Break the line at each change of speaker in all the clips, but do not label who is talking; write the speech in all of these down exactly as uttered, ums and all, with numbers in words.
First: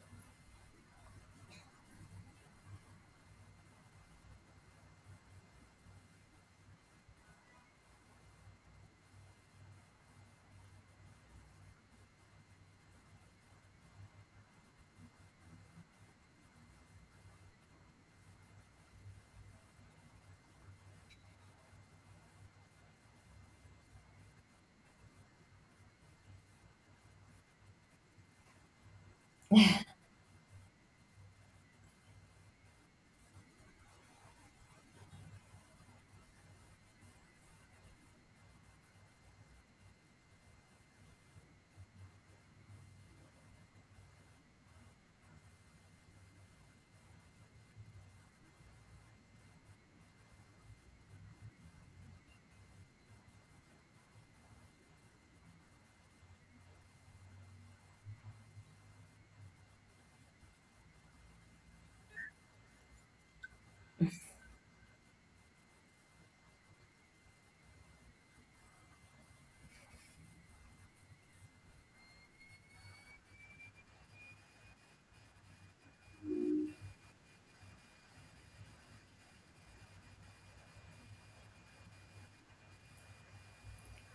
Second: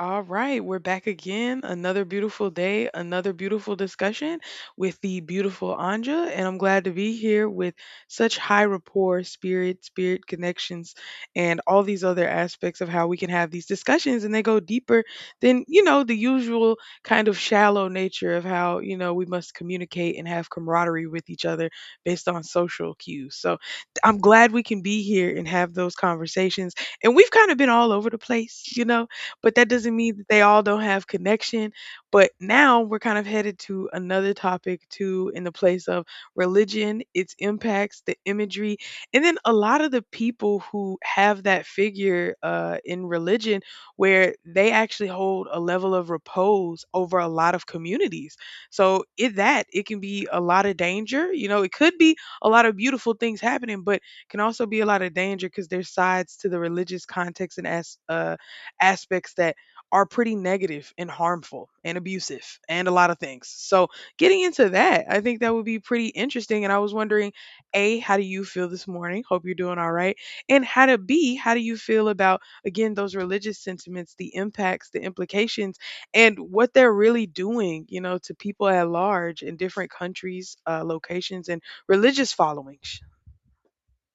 All right, we're back again. Another beautiful day, another beautiful discussion with the beautiful Anja, and I'm glad to be here with such high rapport, spirit, spirit connections, and all these other aspects of how we can have these discussions and they go deeper than, you know, the usual kind of shallow nature of how, you know, we must communicate and have camaraderie with each other based on social cues. So, I'm glad we can be here and have those conversations. And we've kind of been all over the place, you know, but that doesn't mean that they all don't have connection. But now we're kind of headed to another topic too, in the place of religion, its impacts, the imagery, and then a lot of the people who have that figure uh, in religion, where they actually hold a level of repose over a lot of communities. So in that, it can be a lot of danger. You know, it could be a lot of beautiful things happening, but can also be a lot of danger because there's sides to the religious context and as uh, aspects that are pretty negative and harmful and abusive and a lot of things. So, getting into that, I think that would be pretty interesting. And I was wondering, A, how do you feel this morning? Hope you're doing all right. And how to B, how do you feel about, again, those religious sentiments, the impacts, the implications, and what they're really doing, you know, to people at large in different countries, uh, locations, and religious followings?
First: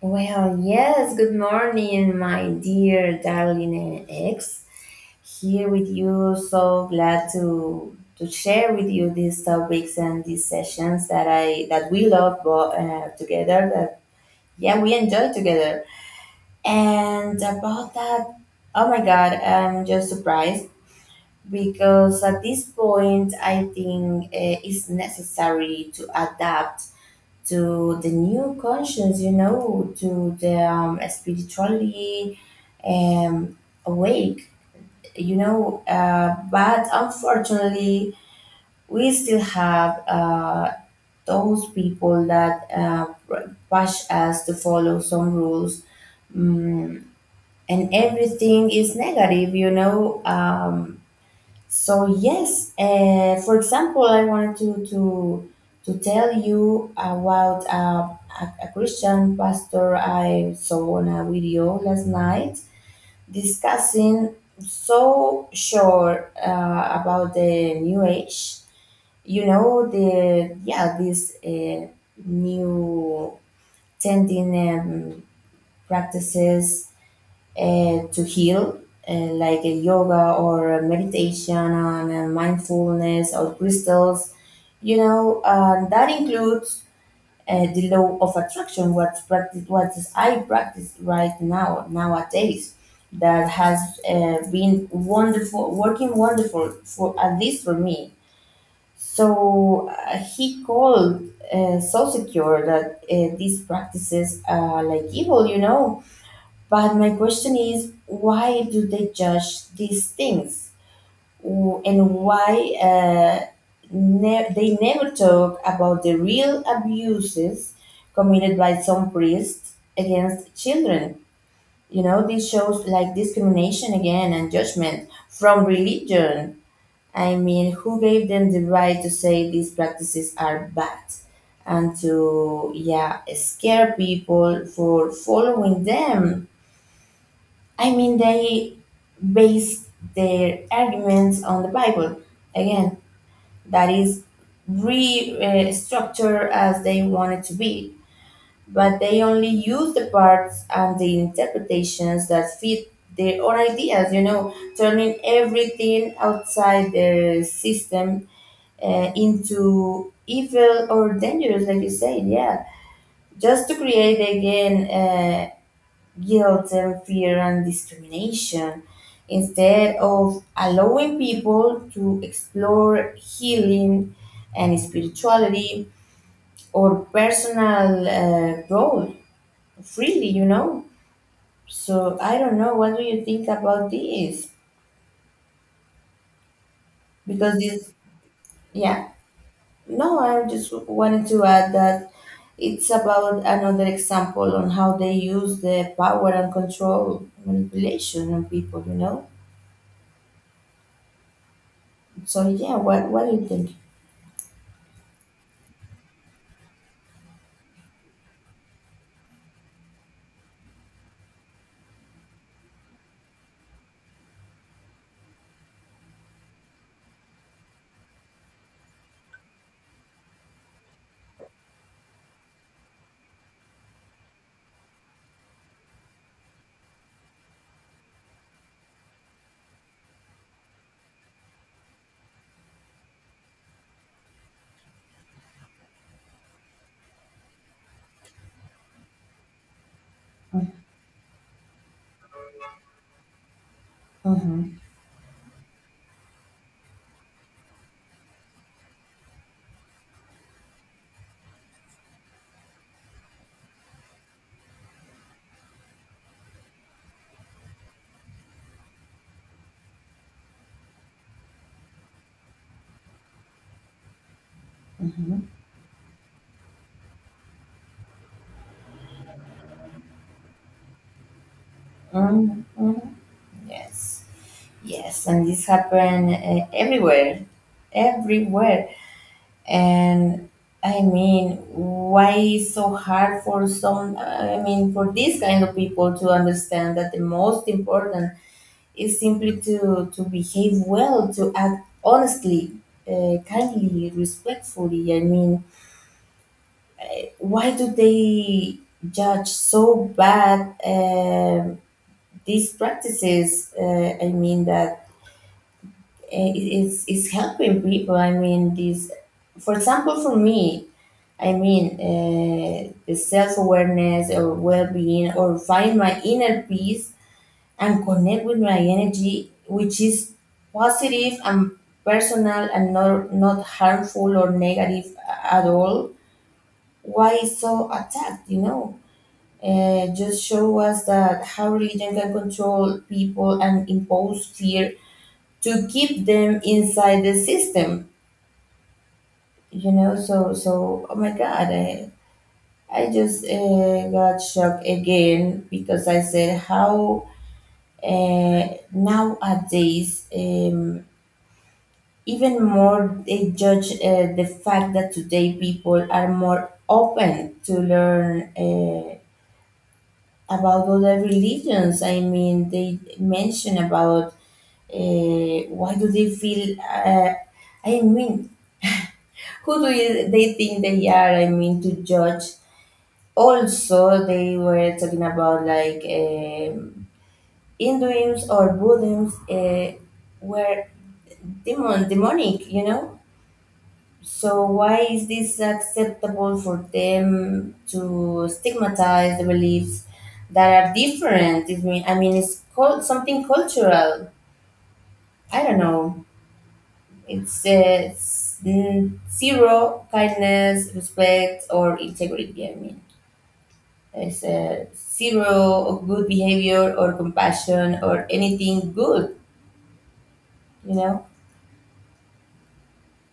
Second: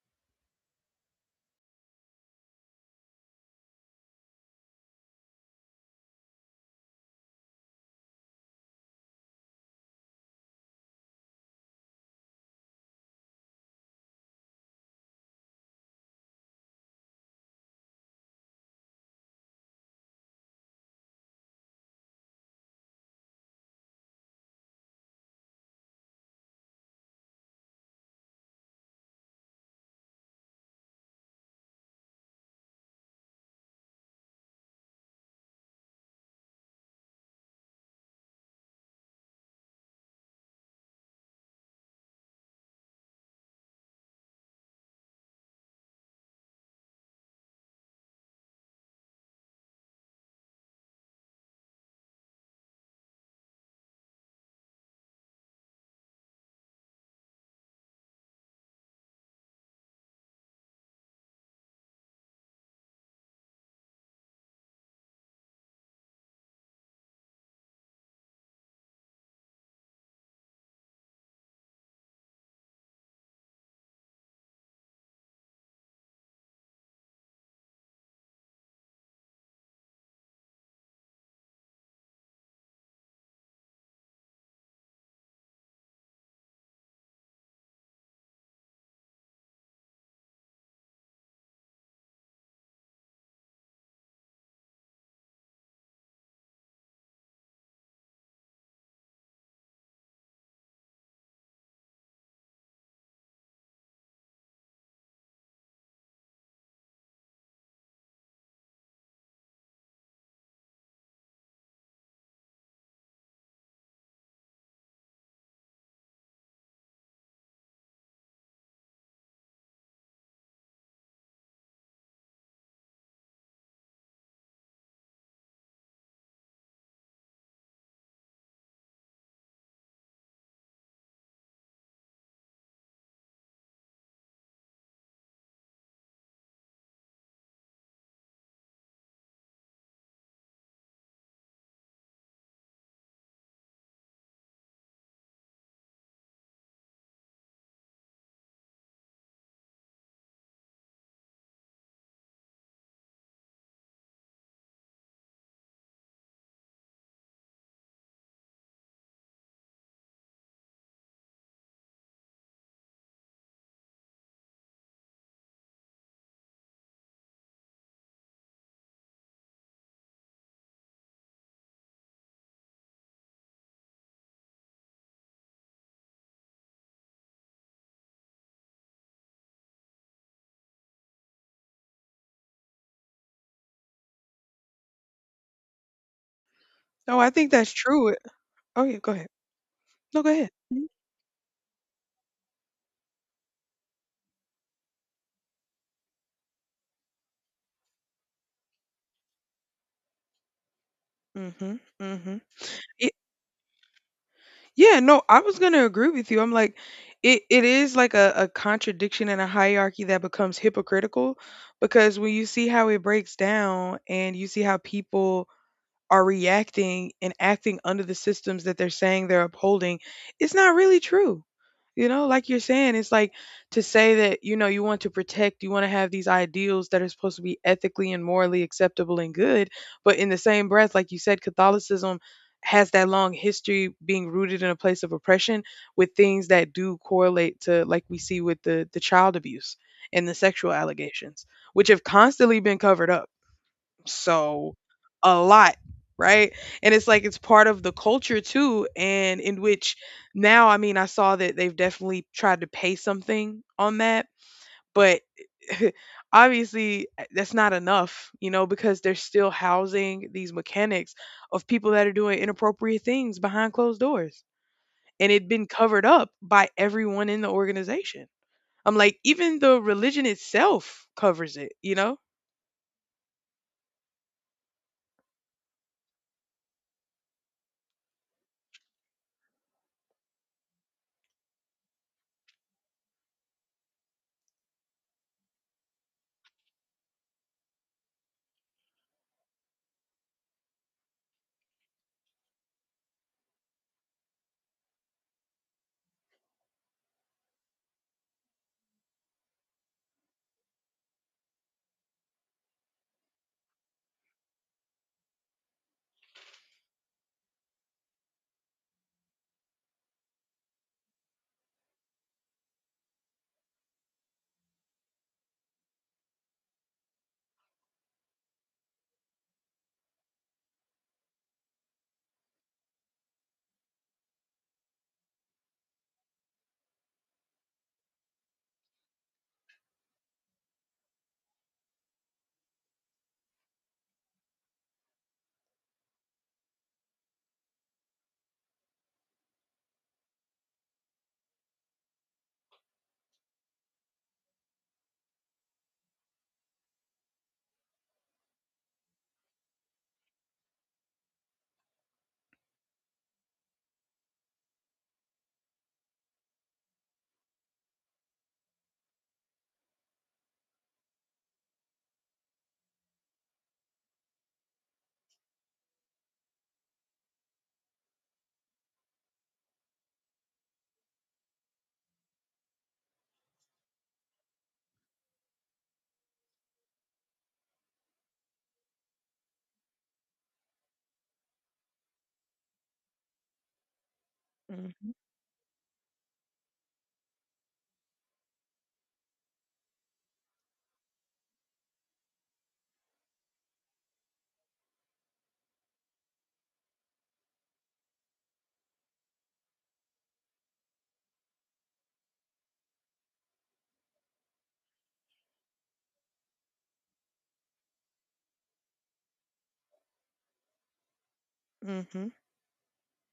Well, yes, good morning, my dear darling ex. Here with you, so glad to to share with you these topics and these sessions that I that we love bo- uh, together. That yeah, we enjoy together. And about that, oh my God, I'm just surprised because at this point, I think uh, it's necessary to adapt to the new conscience, you know, to the um, spiritually um, awake, you know. Uh, but unfortunately, we still have uh, those people that uh, push us to follow some rules. Mm, and everything is negative, you know. Um, so yes, uh, for example, I wanted to to to tell you about uh, a, a Christian pastor I saw on a video last night discussing so sure uh, about the new age. You know the yeah these uh, new tending um, practices uh, to heal, uh, like a yoga or a meditation and uh, mindfulness or crystals. You know, uh, that includes uh, the law of attraction, what practice, what is I practice right now nowadays. That has uh, been wonderful, working wonderful for at least for me. So uh, he called uh, so secure that uh, these practices are like evil, you know, but my question is, why do they judge these things? W- and why uh, ne- they never talk about the real abuses committed by some priests against children? You know, this shows like discrimination again and judgment from religion. I mean, who gave them the right to say these practices are bad and to yeah scare people for following them? I mean, they base their arguments on the Bible. Again, that is restructured as they want it to be, but they only use the parts and the interpretations that fit their own ideas, you know, turning everything outside their system uh, into evil or dangerous, like you said, yeah. Just to create again uh, guilt and fear and discrimination instead of allowing people to explore healing and spirituality or personal uh, growth freely, you know. So I don't know, what do you think about this?
No, I think
Because
that's
this,
true. Oh, yeah,
yeah,
go ahead.
no,
No, go
I
ahead.
just wanted to add that it's about another example on how they use the power and control manipulation on people, you know.
Mm-hmm. Mm-hmm.
So yeah, what what do you think?
Yeah, no, I was gonna agree with you. I'm like, it, it is like a, a contradiction and a hierarchy that becomes hypocritical because when you see how it breaks down and you see how people are reacting and acting under the systems that they're saying they're upholding, it's not really true. You know, like you're saying, it's like to say that, you know, you want to protect, you want to have these ideals that are supposed to be ethically and morally acceptable and good. But in the same breath, like you said, Catholicism has that long history being rooted in a place of oppression with things that do correlate to, like we see with the, the child abuse and the sexual allegations, which have constantly been covered up so
Mm-hmm,
a lot, right? And it's like it's part of the culture too and in which now, I mean, I saw that they've definitely tried to pay something on that, but obviously uh, that's not enough, you know, because they're still housing these mechanics of people that are doing inappropriate things behind closed doors. And
mm-hmm.
it'd been covered up by everyone in the organization. I'm like, even the religion itself covers it, you know?
Mm-hmm. Yes, yes, and this happened uh, everywhere, everywhere. And I mean, why is so hard for some? I mean, for these kind of people to understand that the most important is simply to to behave well, to act honestly, uh, kindly, respectfully. I mean, why do they judge so bad? Um, these practices, uh, I mean, that i- it's, it's helping people, I mean these, for example for me, I mean, uh, the self-awareness or well-being or find my inner peace and connect with my energy, which is positive and personal and not, not harmful or negative at all. Why so attacked, you know? Uh, just show us that how religion can control people and impose fear to keep them inside the system, you know. So so oh my God, i, I just uh, got shocked again because I said how uh, nowadays um, even more they judge uh, the fact that today people are more open to learn uh, about other religions. I mean, they mention about uh, why do they feel, uh, I mean, who do you, they think they are, I mean, to judge. Also, they were talking about like um, hinduism or buddhism uh, were demon demonic, you know. So why
Mhm,
is this acceptable for them to stigmatize the beliefs that are different? I mean, i mean it's called something cultural, I don't know. It's, uh, it's mm, zero kindness, respect, or integrity. I mean, is uh, zero of good behavior or compassion or anything good, you know.
mhm,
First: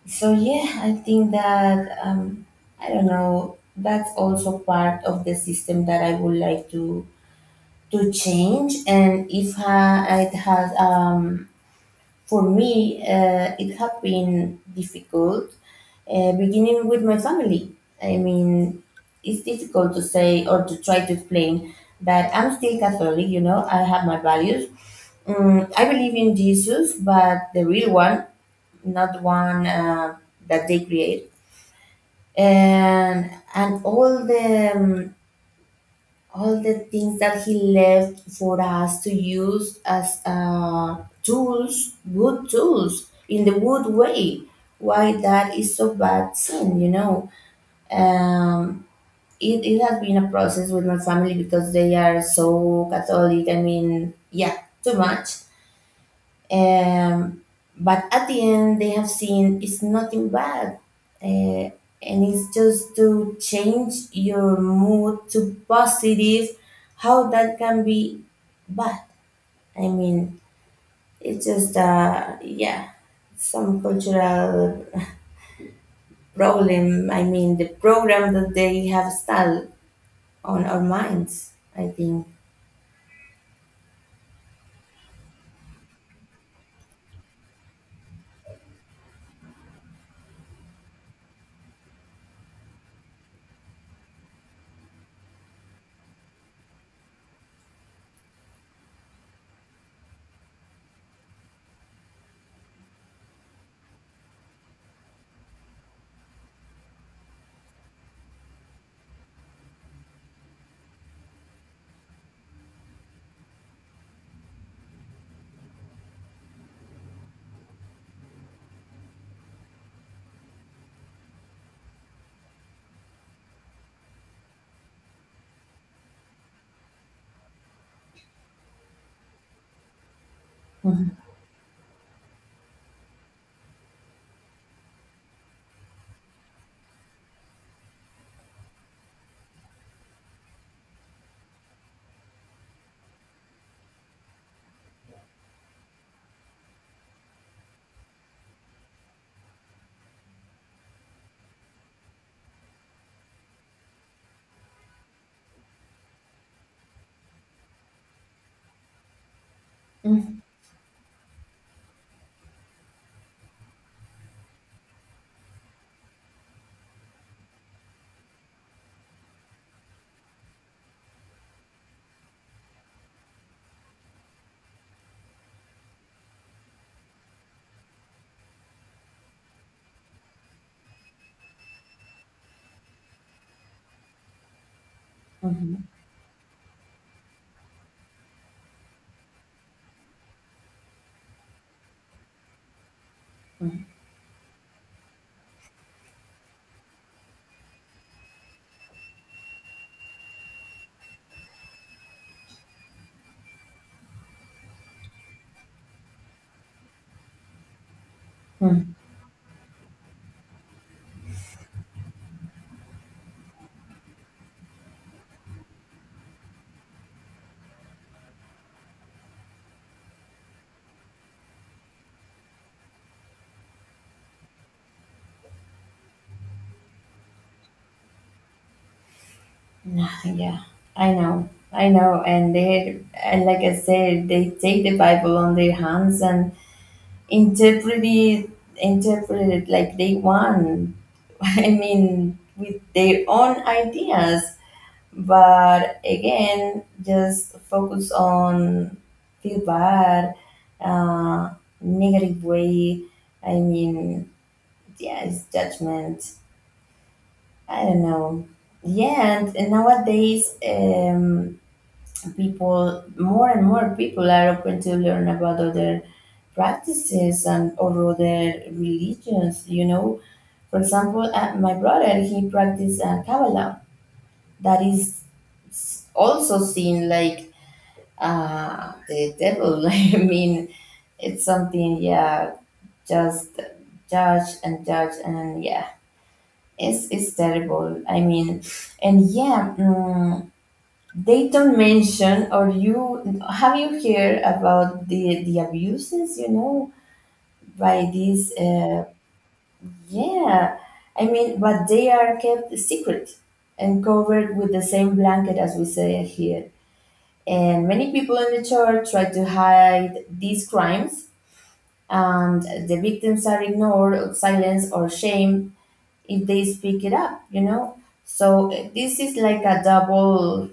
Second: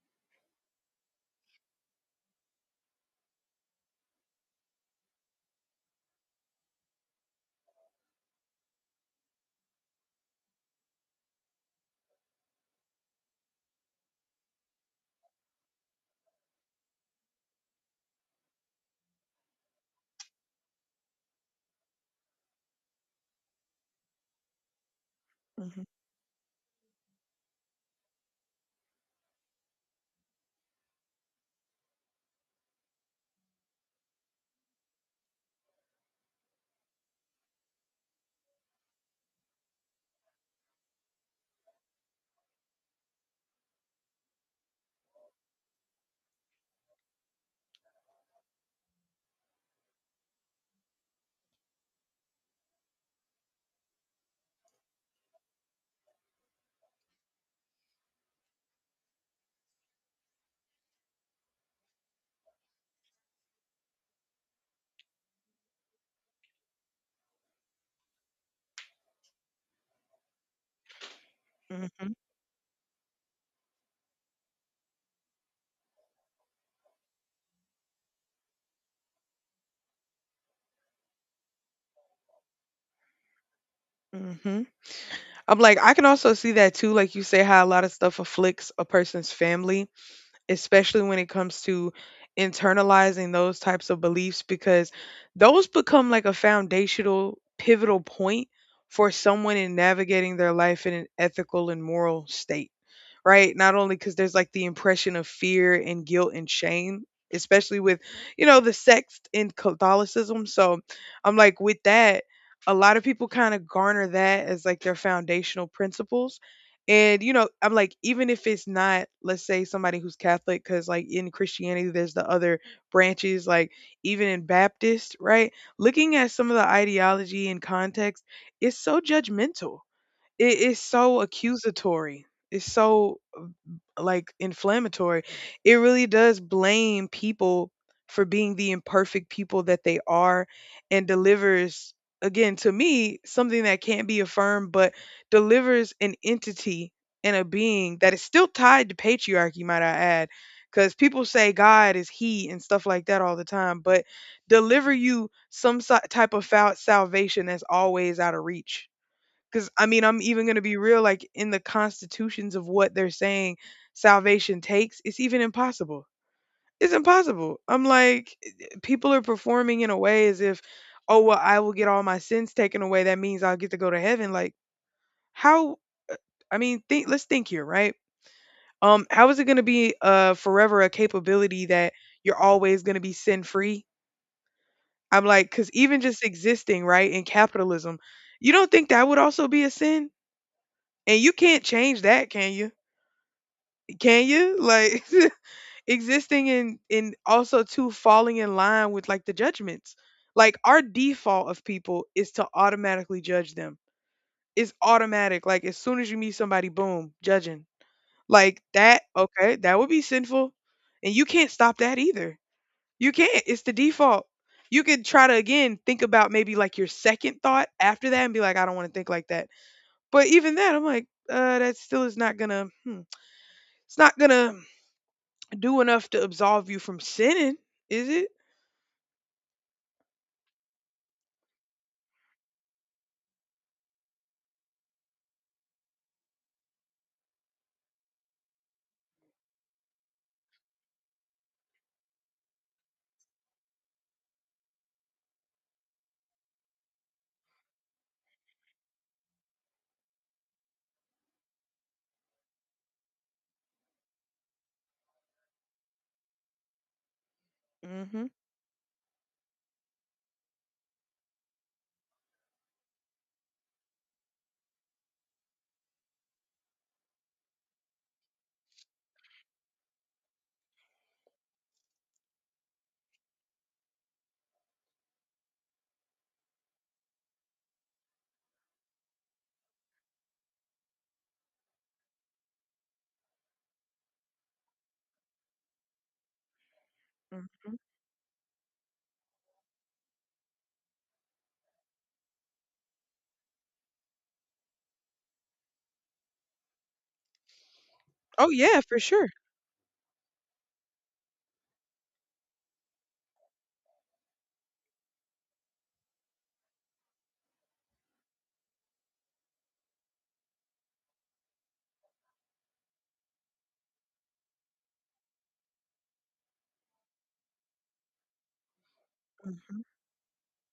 So yeah, I think that um, I don't know. That's also part of the system that I would like to to change. And if I, it has, um, for me, uh, it had been difficult, uh, beginning with my family. I mean, it's difficult to say or to try to explain that I'm still Catholic, you know, I have my values. Um,
mhm,
I believe in Jesus, but the real one, not the one uh, that they create. And, and all the um, all the things that he left for us to use as uh, tools, wood tools, in the wood way. Why that is so bad sin, you know? Um, it, it has been a process with my family because they are so Catholic. I mean, yeah, too much. Um, but at the end, they have seen it's nothing bad. Uh, and it's just to change your mood to positive. How that can be bad? I mean, it's just,
mhm,
uh, yeah, some cultural problem. I mean, the program that they have installed on our minds, I think.
mhm. I'm like, I can also see that too, like you say, how a lot of stuff afflicts a person's family, especially when it comes to internalizing those types of beliefs, because those become like a foundational, pivotal point for someone in navigating their life in an ethical and moral state. Right? Not only because there's, like, the impression of fear and guilt and shame, especially with, you know, the sex in Catholicism, so, I'm like, with that, a lot of people kinda garner that as, like, their foundational principles, and, you know, I'm like, even if it's not, let's say, somebody who's Catholic, because like, in Christianity, there's the other branches, like, even in Baptist, right? Looking at some of the ideology and context, it's so judgmental. It is
Mhm.
so accusatory. It's so like inflammatory, it really does blame people for being the imperfect people that they are and delivers again to me something that can't be affirmed but delivers an entity and a being that is still tied to patriarchy, might I add, cuz people say God is he and stuff like that all the time but deliver you some si- type of fal- salvation that's always out of reach because I mean, I'm
Mhm.
even going to be real, like in the constitutions of what they're saying salvation takes, it's even impossible. It's impossible. I'm like, eh, eh, people are performing in a way as if, oh, well, I will get all my sins taken away. That means I'll get to go to heaven. Like, how? uh, I mean, think, let's think here, right? Um, how is it going to be uh, forever a capability that you're always going to be sin free? I'm like, because
Mhm.
even just existing, right, in capitalism, you don't think that would also be a sin? And you can't change that, can you? Can you? Like, existing in in also too falling in line with like the judgments, like our default of people is to automatically judge them. It's automatic, like as soon as you meet somebody, boom, judging. Like
Mhm.
that, okay, that would be sinful, and you can't stop that either. You can't, it's the default. You could try to again think about maybe like your second thought after that and be like, I don't want to think like that, but even that I'm like, uh that still is not gonna, hmm, it's not gonna do enough to absolve you from sinning, is it?
Nah. Yeah, I know, I know, and they, and like I said, they take the Bible on their hands and interpret it, interpret it like they want. I mean, with their own ideas. But again, just focus on feel bad, uh, negative way. I mean, yeah, it's judgment. I don't
Mhm.
know. Yeah, and, and nowadays, um, people more and more people are open to learn about other practices and or other religions, you know. For example, uh, my brother, he practices uh, kabbalah, that is s- also seen like uh, the devil. I mean, it's something, yeah, just judge and judge and yeah, it's, it's
Mhm.
terrible, I mean. And yeah, mm, they don't mention, or you have you heard about the the abuses? You know, by these,
Oh yeah,
uh,
for sure.
yeah. I mean, but they are kept secret and covered with the same blanket, as we say here. And many people in the church try to hide these crimes, and the victims are ignored, silenced, or shamed if they speak it up. You know, so uh, this is like a
Mhm.
double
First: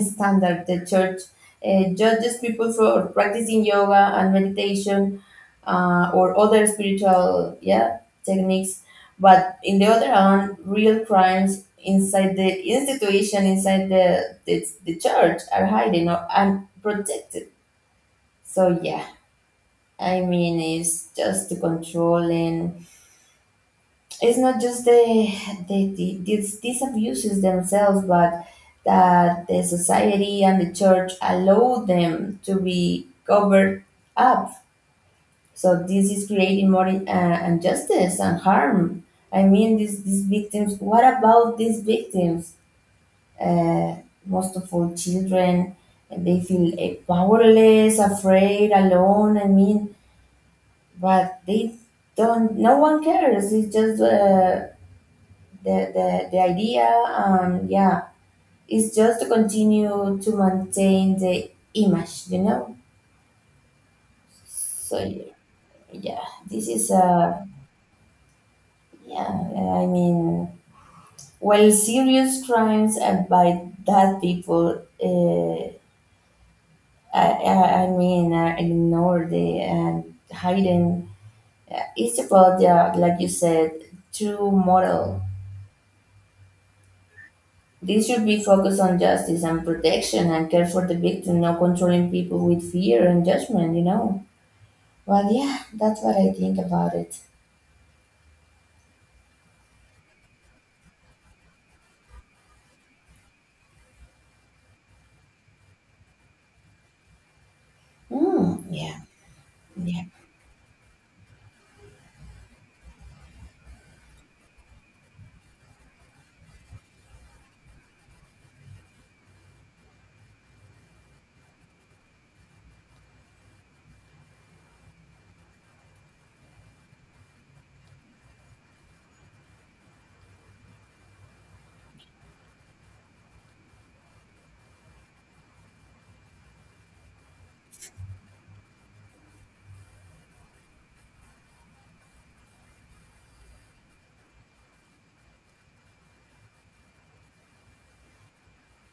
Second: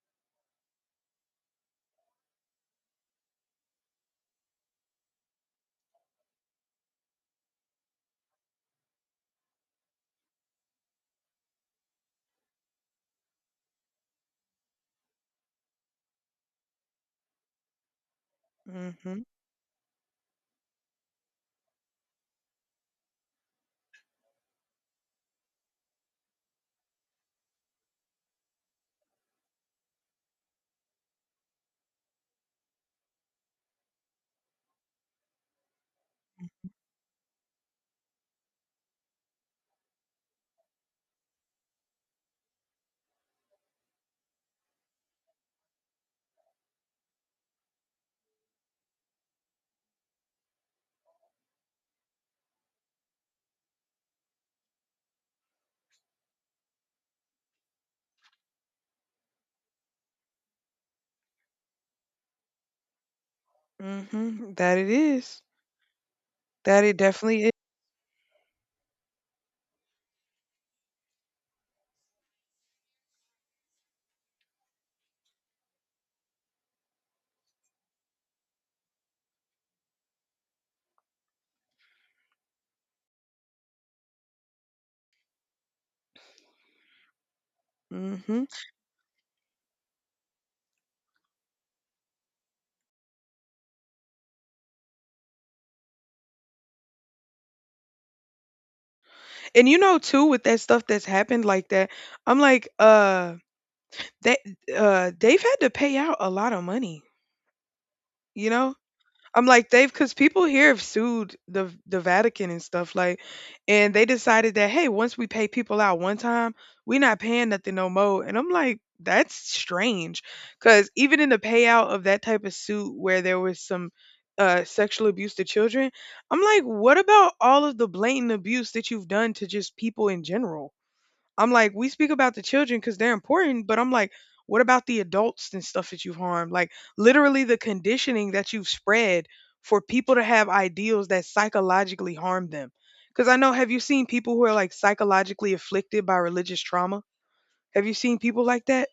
standard. The church uh, judges people for practicing yoga and meditation uh, or other spiritual, yeah, techniques, but in the other hand, real crimes inside the institution, inside the the, the church are hidden or, and protected. So yeah,
Mhm.
I mean, it's just the controlling. It's not just the the, the these, these abuses themselves, but that the society and the church allow them to be covered up. So this is creating more uh, injustice and harm. I mean, these these victims. What about these victims? Uh, most of all, children. And they feel, eh, powerless, afraid, alone. I mean, but they don't. No one cares. It's just, uh, the, the, the idea, um, yeah, is just to continue to maintain the image, you know.
Mhm. That it
So
is.
yeah, this
That
is
it definitely
a,
is.
yeah, I mean, while serious crimes and by that people, uh, I, I I mean, uh, ignore the and hidden, uh, it's about the, like you said, true moral. This should be
Mhm.
focused on justice and protection and care for the victim, not controlling people with fear and judgment, you know. Well, yeah, that's what I think about it.
And you know too with that stuff that's happened like that, I'm like, uh, that uh, they've had to pay out a lot of money, you
Hmm,
know?
yeah,
I'm like, they've,
yeah.
because people here have sued the the Vatican and stuff like, and they decided that, hey, once we pay people out one time, we're not paying nothing no more. And I'm like, that's strange, because even in the payout of that type of suit where there was some uh, sexual abuse to children, I'm like, what about all of the blatant abuse that you've done to just people in general? I'm like, we speak about the children because they're important, but I'm like, what about the adults and stuff that you've harmed? Like, literally, the conditioning that you've spread for people to have ideals that psychologically harm them. Because I know, have you seen people who are like psychologically afflicted by religious trauma? Have you seen people like that?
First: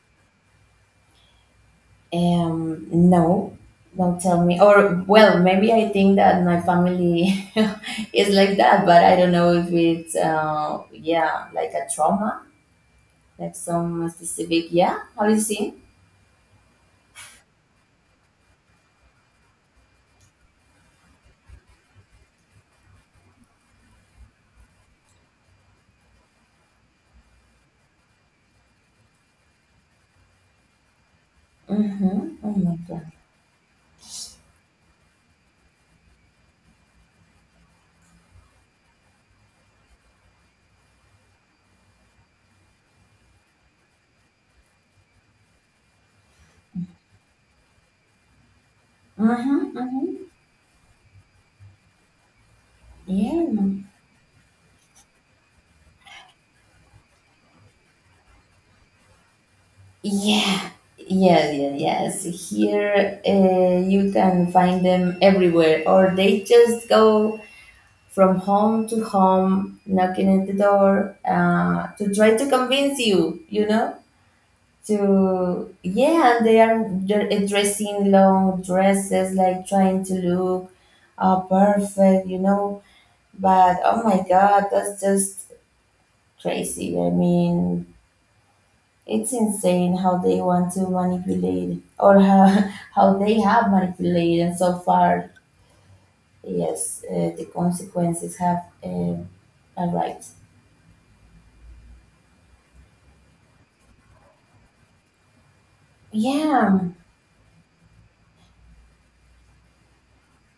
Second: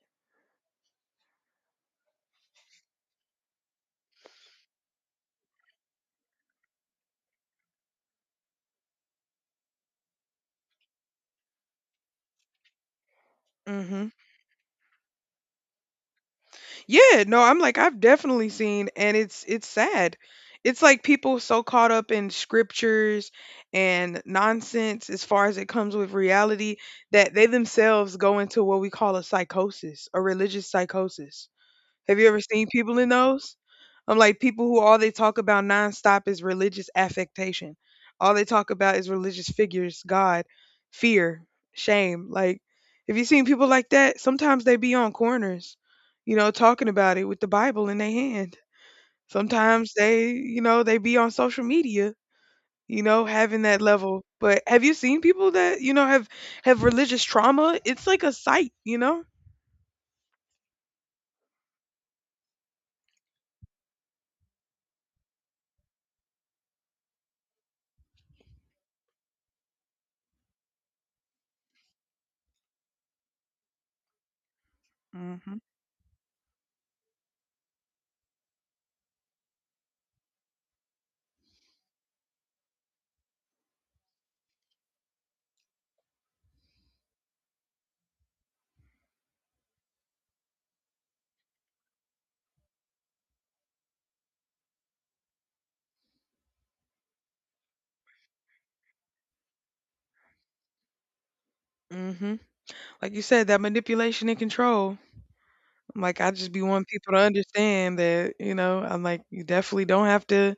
Um, no, don't tell me. Or, well, maybe I think that my family is like that, but I don't know if it's, uh, yeah, like a trauma, like
Hmm.
some specific, yeah, how do you see?
Yeah, no, I'm like, I've definitely seen, and it's it's sad. It's like people so caught up in scriptures and nonsense as far as it comes with reality that they themselves go into what we call a psychosis, a religious psychosis. Have you ever
Mm-hmm, oh
seen
my
people in
God.
those? I'm like, people who all they talk about nonstop is religious affectation. All they talk about is religious figures, God, fear, shame. Like, if you seen people like that, sometimes they be on corners, you know, talking about it with the Bible in their hand.
Mm-hmm,
Sometimes
mm-hmm.
they, you know, they be on social media, you know,
Yeah,
having that level. But have you seen people that, you know, have have religious trauma? It's like a sight, you know?
yeah, yeah, yeah, yes. Here, uh, you can find them everywhere, or they just go from home to home, knocking at the door, uh, to try to convince you, you know.
Mhm.
To yeah, and they are they're dressing long dresses, like trying to look uh, perfect, you know. But oh my God, that's just crazy. I mean, it's insane how they want to manipulate or how, how they have manipulated, and so far, yes, uh, the consequences have uh, arrived.
Mhm. Like you said, that manipulation and control. I'm like, I just be wanting
Yeah,
people to understand that, you know, I'm like, you definitely don't have to,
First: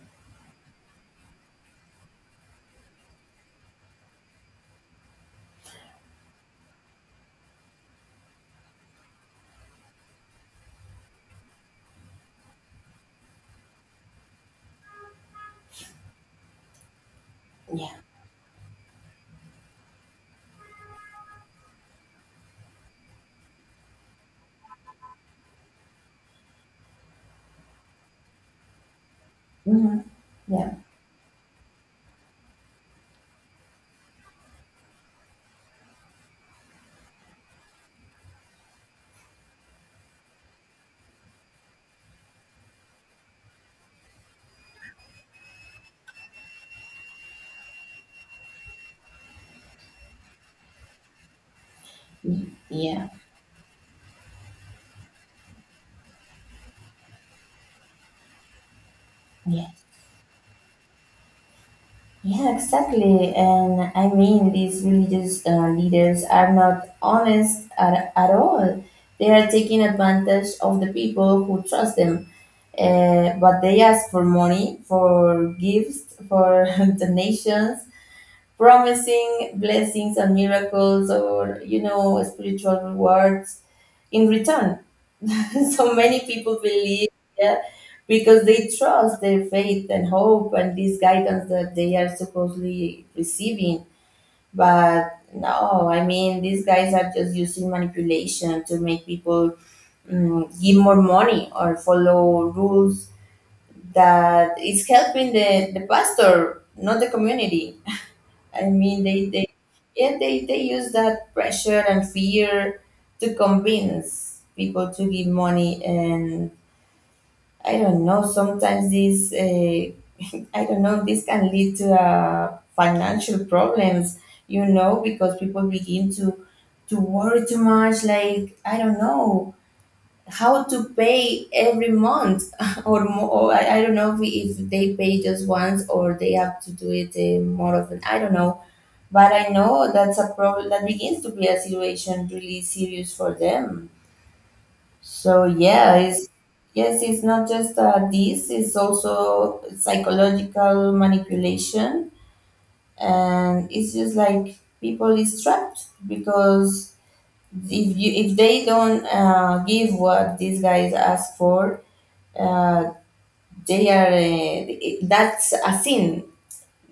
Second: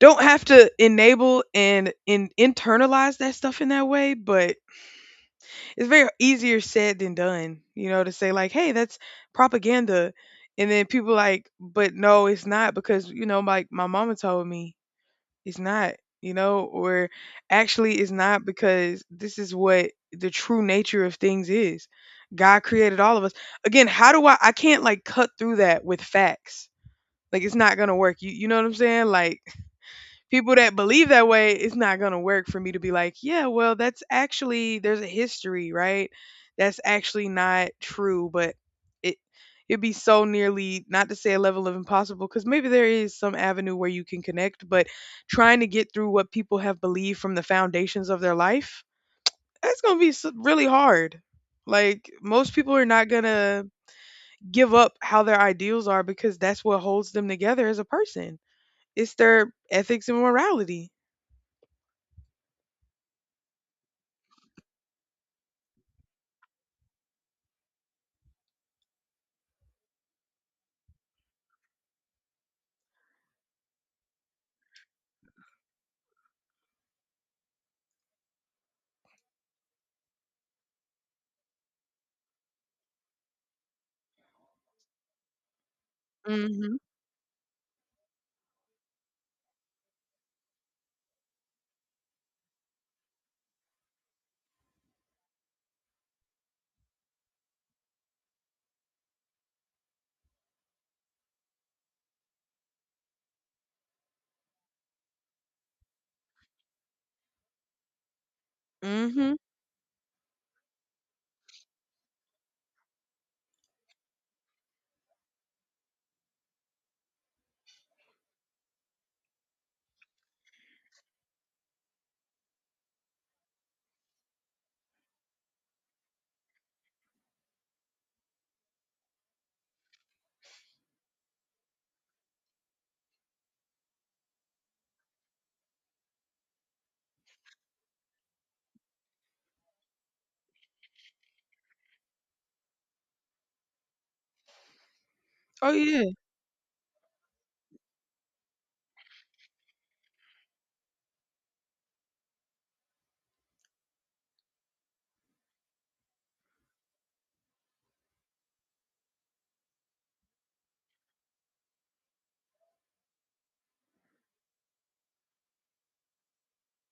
don't have to enable and and internalize that stuff in that way, but it's very easier said than done, you know, to say like, hey, that's propaganda. And then people like, but no, it's not because, you know, like my mama told me it's not, you know, or
yeah,
actually it's not because this is what the true nature of things is. God created all of us. Again, how do I I can't like cut through that with facts. Like it's not going to work. You you know what I'm saying? Like
mhm,
people
yeah,
that believe that way, it's not going to work for me to be like, yeah, well, that's actually there's a history, right? That's actually not true, but it it'd be so nearly not to say a level of impossible because maybe there is some avenue where you can connect, but trying to get through what people have believed from the foundations of their life, that's going to be s- really hard. Like most
mhm,
people are
yeah,
not going to give up how their ideals are because that's what holds them together as a person. It's their
yeah,
ethics and morality.
yeah, exactly. And I mean, these religious uh, leaders are not honest at, at all. They are taking advantage of the people who trust them. Uh, but they ask for money, for gifts, for donations, promising blessings and miracles or, you know, spiritual rewards in return. So many people
Mhm.
believe, yeah, because they trust their faith and hope and this guidance that they are supposedly receiving. But no, I mean, these guys are just using manipulation to make people, mm, give more money or follow rules that it's helping the, the pastor, not the community. I mean, they,
Mhm.
they, yeah, they, they use that pressure and fear to convince people to give money. And I don't know, sometimes this, uh, I don't know, this can lead to uh, financial problems, you know, because people begin to, to worry too much. Like, I don't know, how to pay every month or more. Or I, I don't know if, we, if they pay just once or they have to do it uh, more often. I don't know, but I know that's a problem that begins to be a situation really serious for them. So
Oh,
yeah,
yeah.
it's yes, it's not just uh, this, it's also psychological manipulation. And it's just like people is trapped because if you if they don't uh, give what these guys ask for, uh, they are uh, that's a sin,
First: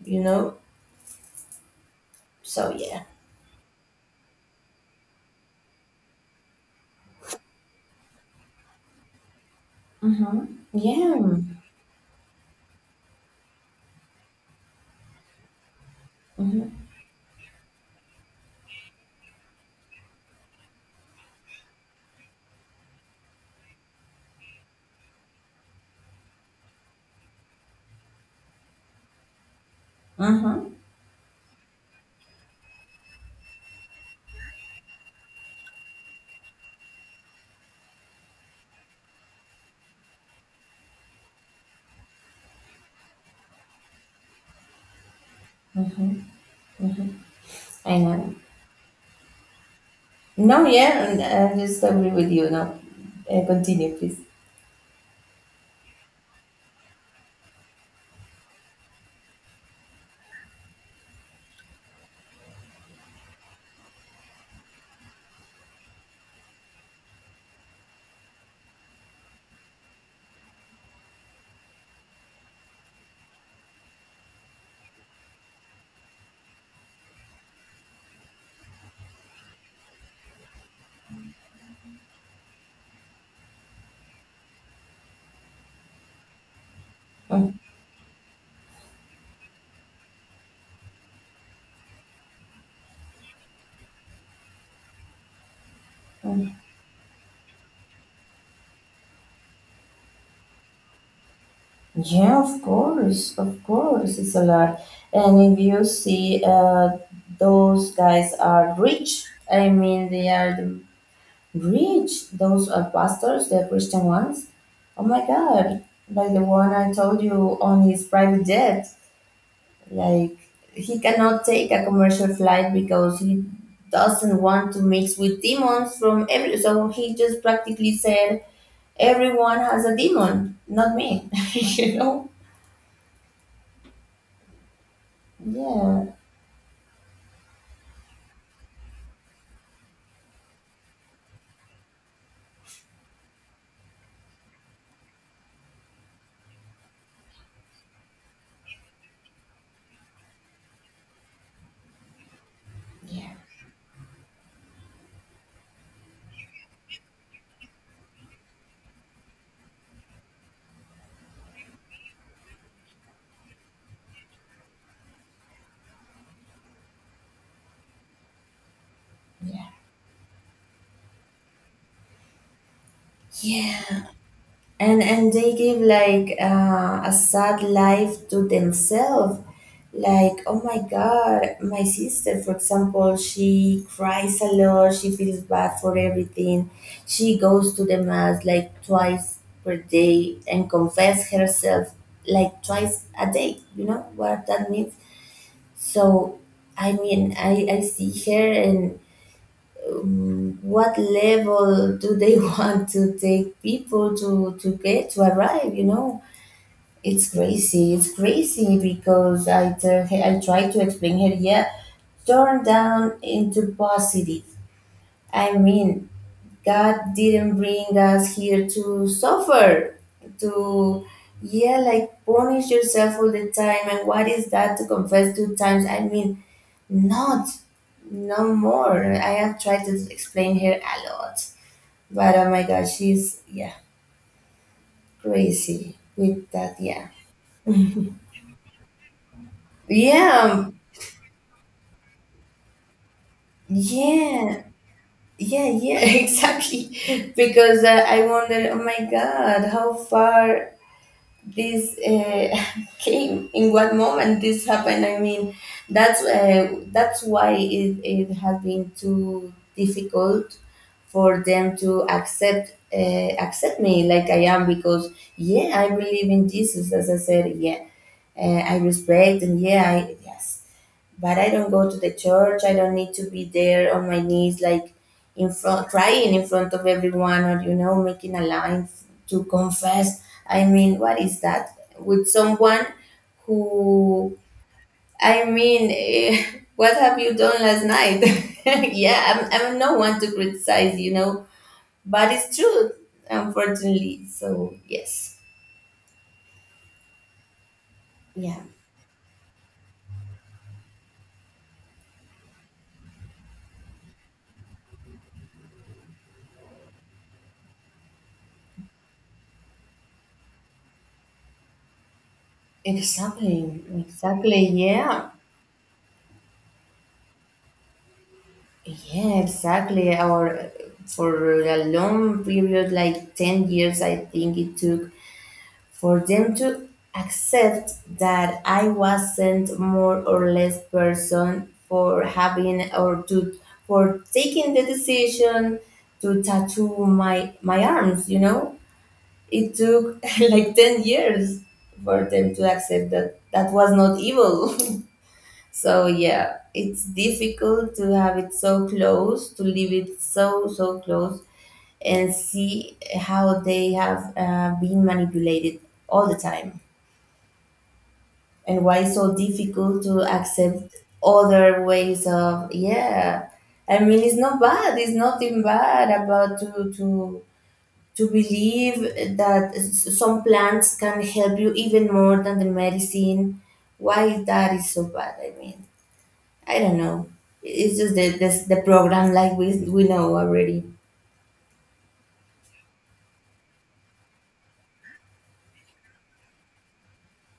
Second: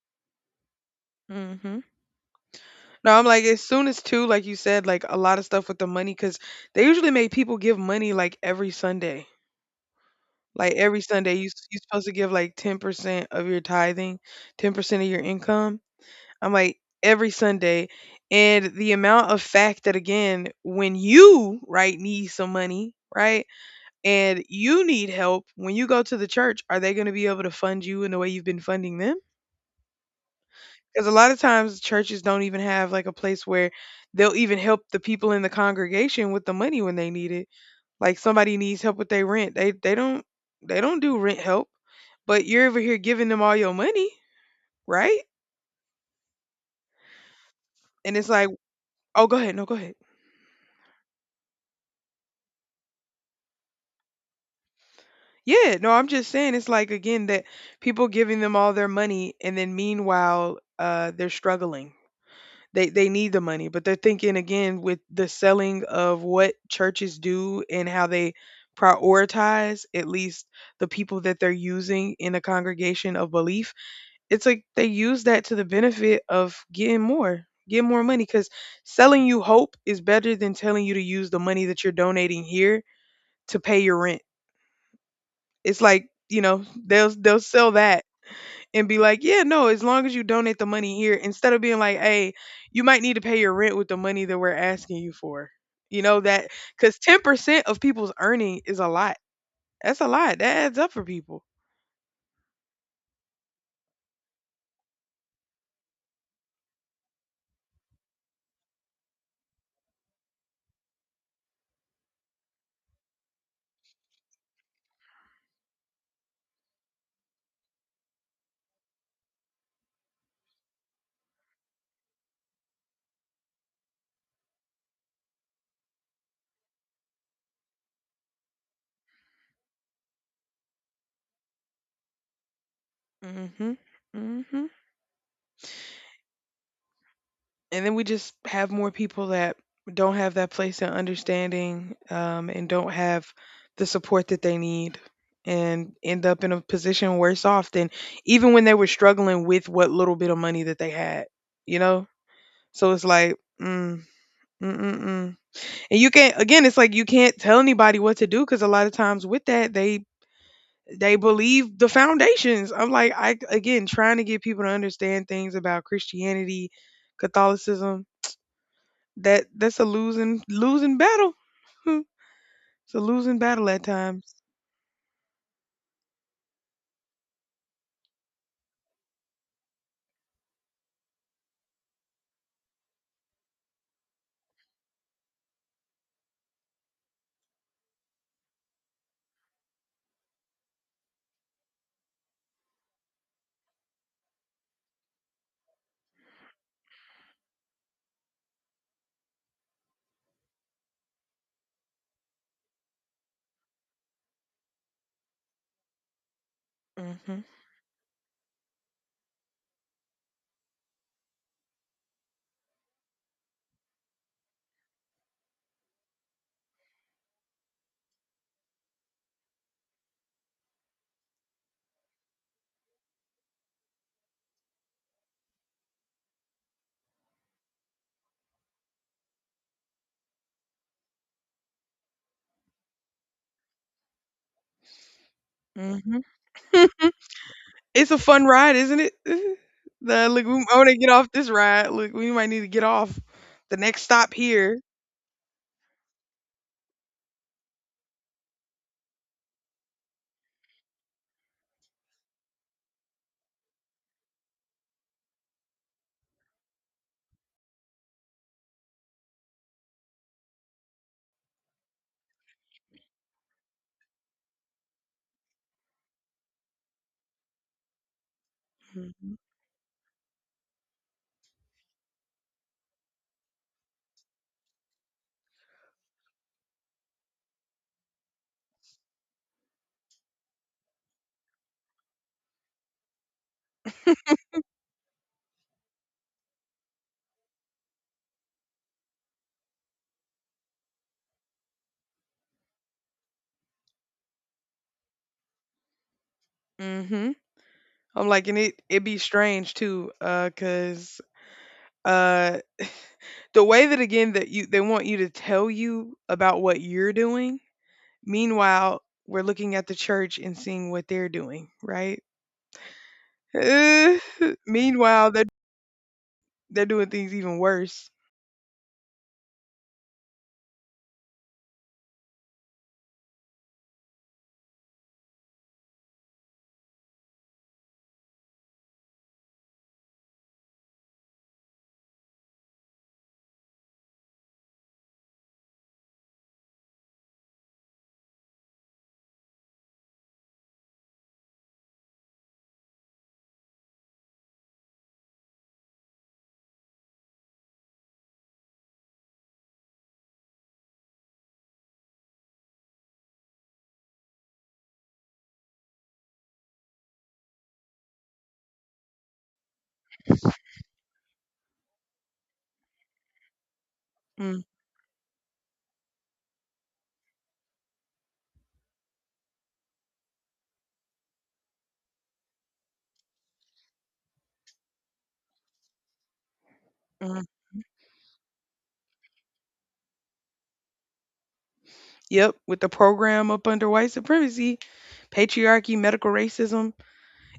you know?
Mhm.
So yeah.
No, I'm like, as soon as too, like you said, like a lot of stuff with the money, cause they usually make people give money like every Sunday.
Mm-hmm.
Like every Sunday, you
Yeah.
s- you supposed to give like ten percent of your tithing, ten percent of your income. I'm like,
Mm-hmm.
every Sunday. And the amount of fact that again, when you, right, need some money, right? And you need help, when you go to the church, are they going to be able to fund you in the way you've been funding them?
Mm-hmm.
Because a lot of times churches don't even have like a place where they'll even help the people in the congregation with the money when they need it. Like somebody needs help with their rent. They they don't they don't do rent help, but you're over here giving them all your money, right?
Mm-hmm. Mm-hmm. I
And it's
know.
like, oh, go ahead, no, go ahead.
No, yeah, and I just agree with you. No, uh, continue please.
Yeah, no, I'm just saying it's like again that people giving them all their money and then meanwhile uh they're struggling. They they need the money, but they're thinking again with the selling of what churches do and how they prioritize at least the people that they're using in a congregation of belief. It's like they use that to the benefit of getting more, get more money cuz selling you hope is better than telling you to use the money that you're donating here to pay your rent. It's like, you know, they'll they'll sell that and be like, yeah, no, as long as you donate the money here, instead of being like, hey, you might need to pay your rent with the money that we're asking you for. You know, that
Mhm.
because ten percent of people's earning is a lot. That's a lot. That adds up for people.
Yeah, of course, of course it's a lot. And if you see, uh, those guys are rich. I mean, they are the rich, those are pastors, the Christian ones. Oh my god, like the one I told you on his private jet. Like, he cannot take a commercial flight because he doesn't want to mix with demons from every. So he just practically said, everyone has a demon, not me. You know?
Hmm. Hmm.
Yeah,
And then we just have more people that don't have that place in understanding, um, and don't have the support that they need and end up in a position worse off than even when they were struggling with what little bit of money that they had, you know? So it's
yeah,
like, mm, mm, mm, mm. And you can't again, it's like you can't tell anybody what to do because a lot of times with that they they believe the foundations. I'm like, I again trying to get people to understand things about Christianity, Catholicism. That
yeah,
that's a losing losing battle. It's a losing battle at
yeah.
times.
and and they give like uh, a sad life to themselves. Like, oh my god, my sister for example, she cries a lot, she feels bad for everything. She goes to the mass like twice per day and confess herself, like twice a day. You know what that means? So, I mean, i i see her and what level do they want to take people to to get to arrive, you know? It's
Mhm,
crazy, it's crazy because I tell her, I try to explain her, yeah, turn down into positive. I mean, god didn't bring us here to suffer, to yeah, like punish yourself all the time. And what is that to confess two times? I mean, not, no more. I have tried to explain her a lot, but oh my god, she's yeah, crazy
mhm.
with that. Yeah,
It's a fun ride, isn't it? The
yeah,
look. we,
um,
I want to get off this ride. Look, we might need to get off the next stop
yeah,
here.
yeah, yeah. Exactly, because uh, I wonder. Oh my god, how far? This uh, came in what moment this happened. I mean, that's uh, that's why it, it has been too difficult for them to accept uh, accept me like I am. Because yeah, I believe in Jesus, as I said, yeah, uh, I
Mhm.
respect, and yeah, I yes, but I don't go to the church. I don't need to be there on my knees, like in front, crying in front of everyone, or you know, making a line f- to confess. I mean, what is that with someone who? I mean, eh, what have you done last night? Yeah, I'm, I'm no one to criticize, you know, but it's true, unfortunately. So yes,
Mhm. I'm like, and
yeah,
it it be strange too, uh, cause uh, the way that again that you they want you to tell you about what you're doing. Meanwhile, we're looking at the church and seeing what they're doing, right?
exactly, exactly, yeah.
Meanwhile, they're they're doing things even worse.
Yeah, exactly. Or for a long period, like ten years, I think it took for them to accept that I wasn't more or less person for having or to for taking the decision to tattoo my my arms, you know? It took like ten years for them to accept that that was not evil. So yeah, it's difficult to have it so close, to leave it so so close, and see how they have uh, been manipulated all the time, and why it's so difficult to accept other ways of yeah. I mean, it's not
Mm,
bad. It's nothing bad about to to to believe that s- some plants can help you even more than the medicine. Why that is so bad? I mean. I don't know.
mhm.
It's just the this the program, like we we know already.
Yep, with the program up under white supremacy, patriarchy, medical racism,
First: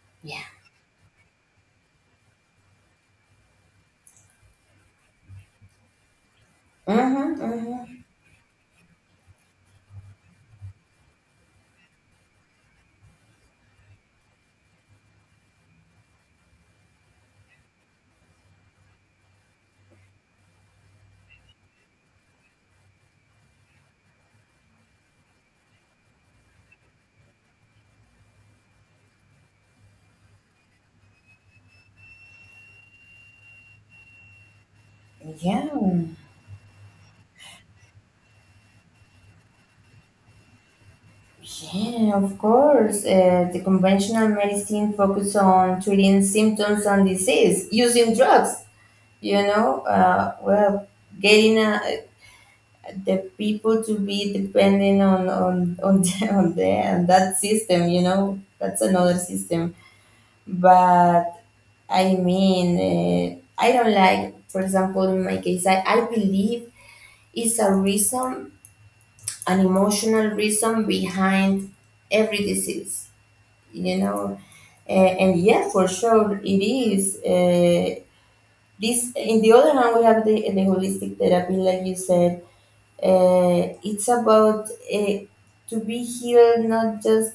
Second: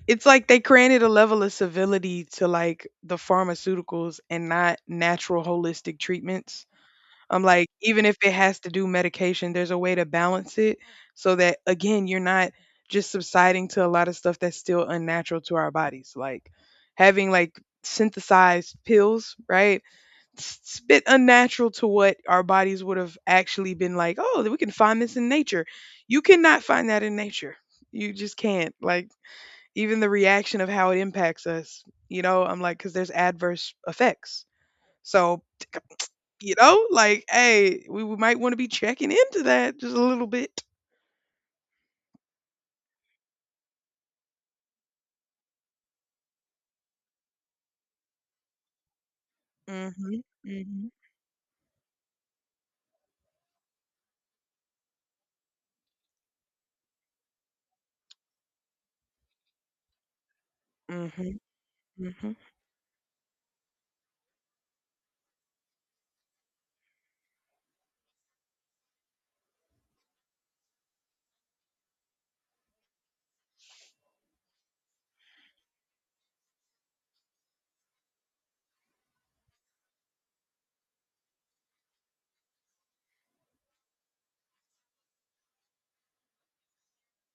it's
Yeah.
like they granted a level of civility to like the pharmaceuticals and not natural holistic treatments.
Mm-hmm,
I'm like,
mm-hmm.
even if it has to do medication, there's a way to balance it so that again, you're not just subsiding to a lot of stuff that's still unnatural to our bodies. Like having like synthesized pills, right? It's a bit unnatural to what our bodies would have actually been like. Oh, we can find this in nature, you cannot find that in nature, you just can't. Like even the reaction of how it impacts us, you know, I'm like, because there's adverse effects, so
Yeah,
you know, like, hey, we we might want to be checking into that just a little bit.
yeah, of course. Uh, the conventional medicine focuses on treating symptoms and disease using drugs. You know,
Mm-hmm,
uh,
mm-hmm,
well, getting uh, the people to be dependent on on on the, on the and that system. You know, that's another system. But
mm-hmm,
I
mm-hmm,
mean, uh, I don't like, for example, in my case, I, I believe it's a reason, an emotional reason behind every disease, you know. Uh, and yeah, for sure, it is. Uh, this, in the other hand, we have the, the holistic therapy, like you said. Uh, it's about uh, to be healed, not just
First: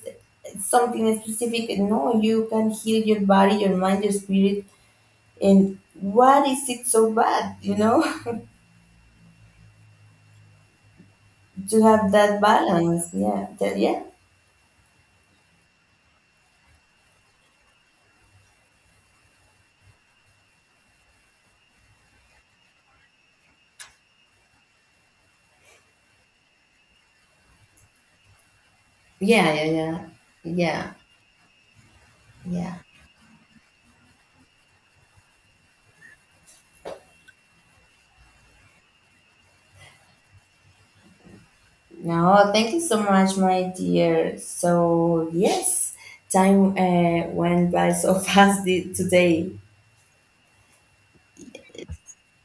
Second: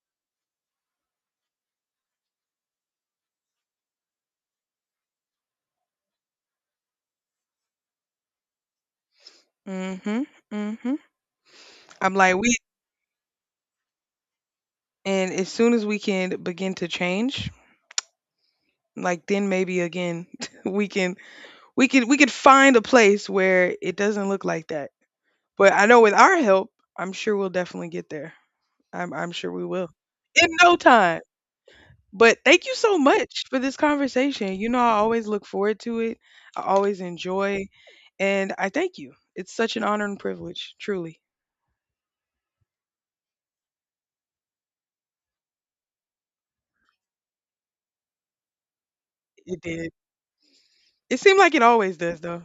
something specific. No, you can heal your body, your mind, your spirit. And what is it so bad, you know,
mm-hmm. Mm-hmm.
to have
i'm like
that
we
balance? Yeah, that, yeah,
and as soon as we can begin to change, like then maybe again we can. We could we could find a place where it doesn't look like that. But I know with our help, I'm sure we'll definitely get there. I'm I'm sure
yeah, yeah,
we will.
yeah,
In no
yeah,
time. But thank you
yeah,
so much for this conversation. You know I always look forward to it. I always enjoy and I thank you. It's such an honor and privilege, truly.
No, thank you so much, my dear. So yes, time uh, went by so fast the- today.
It did. It seemed like it always does though.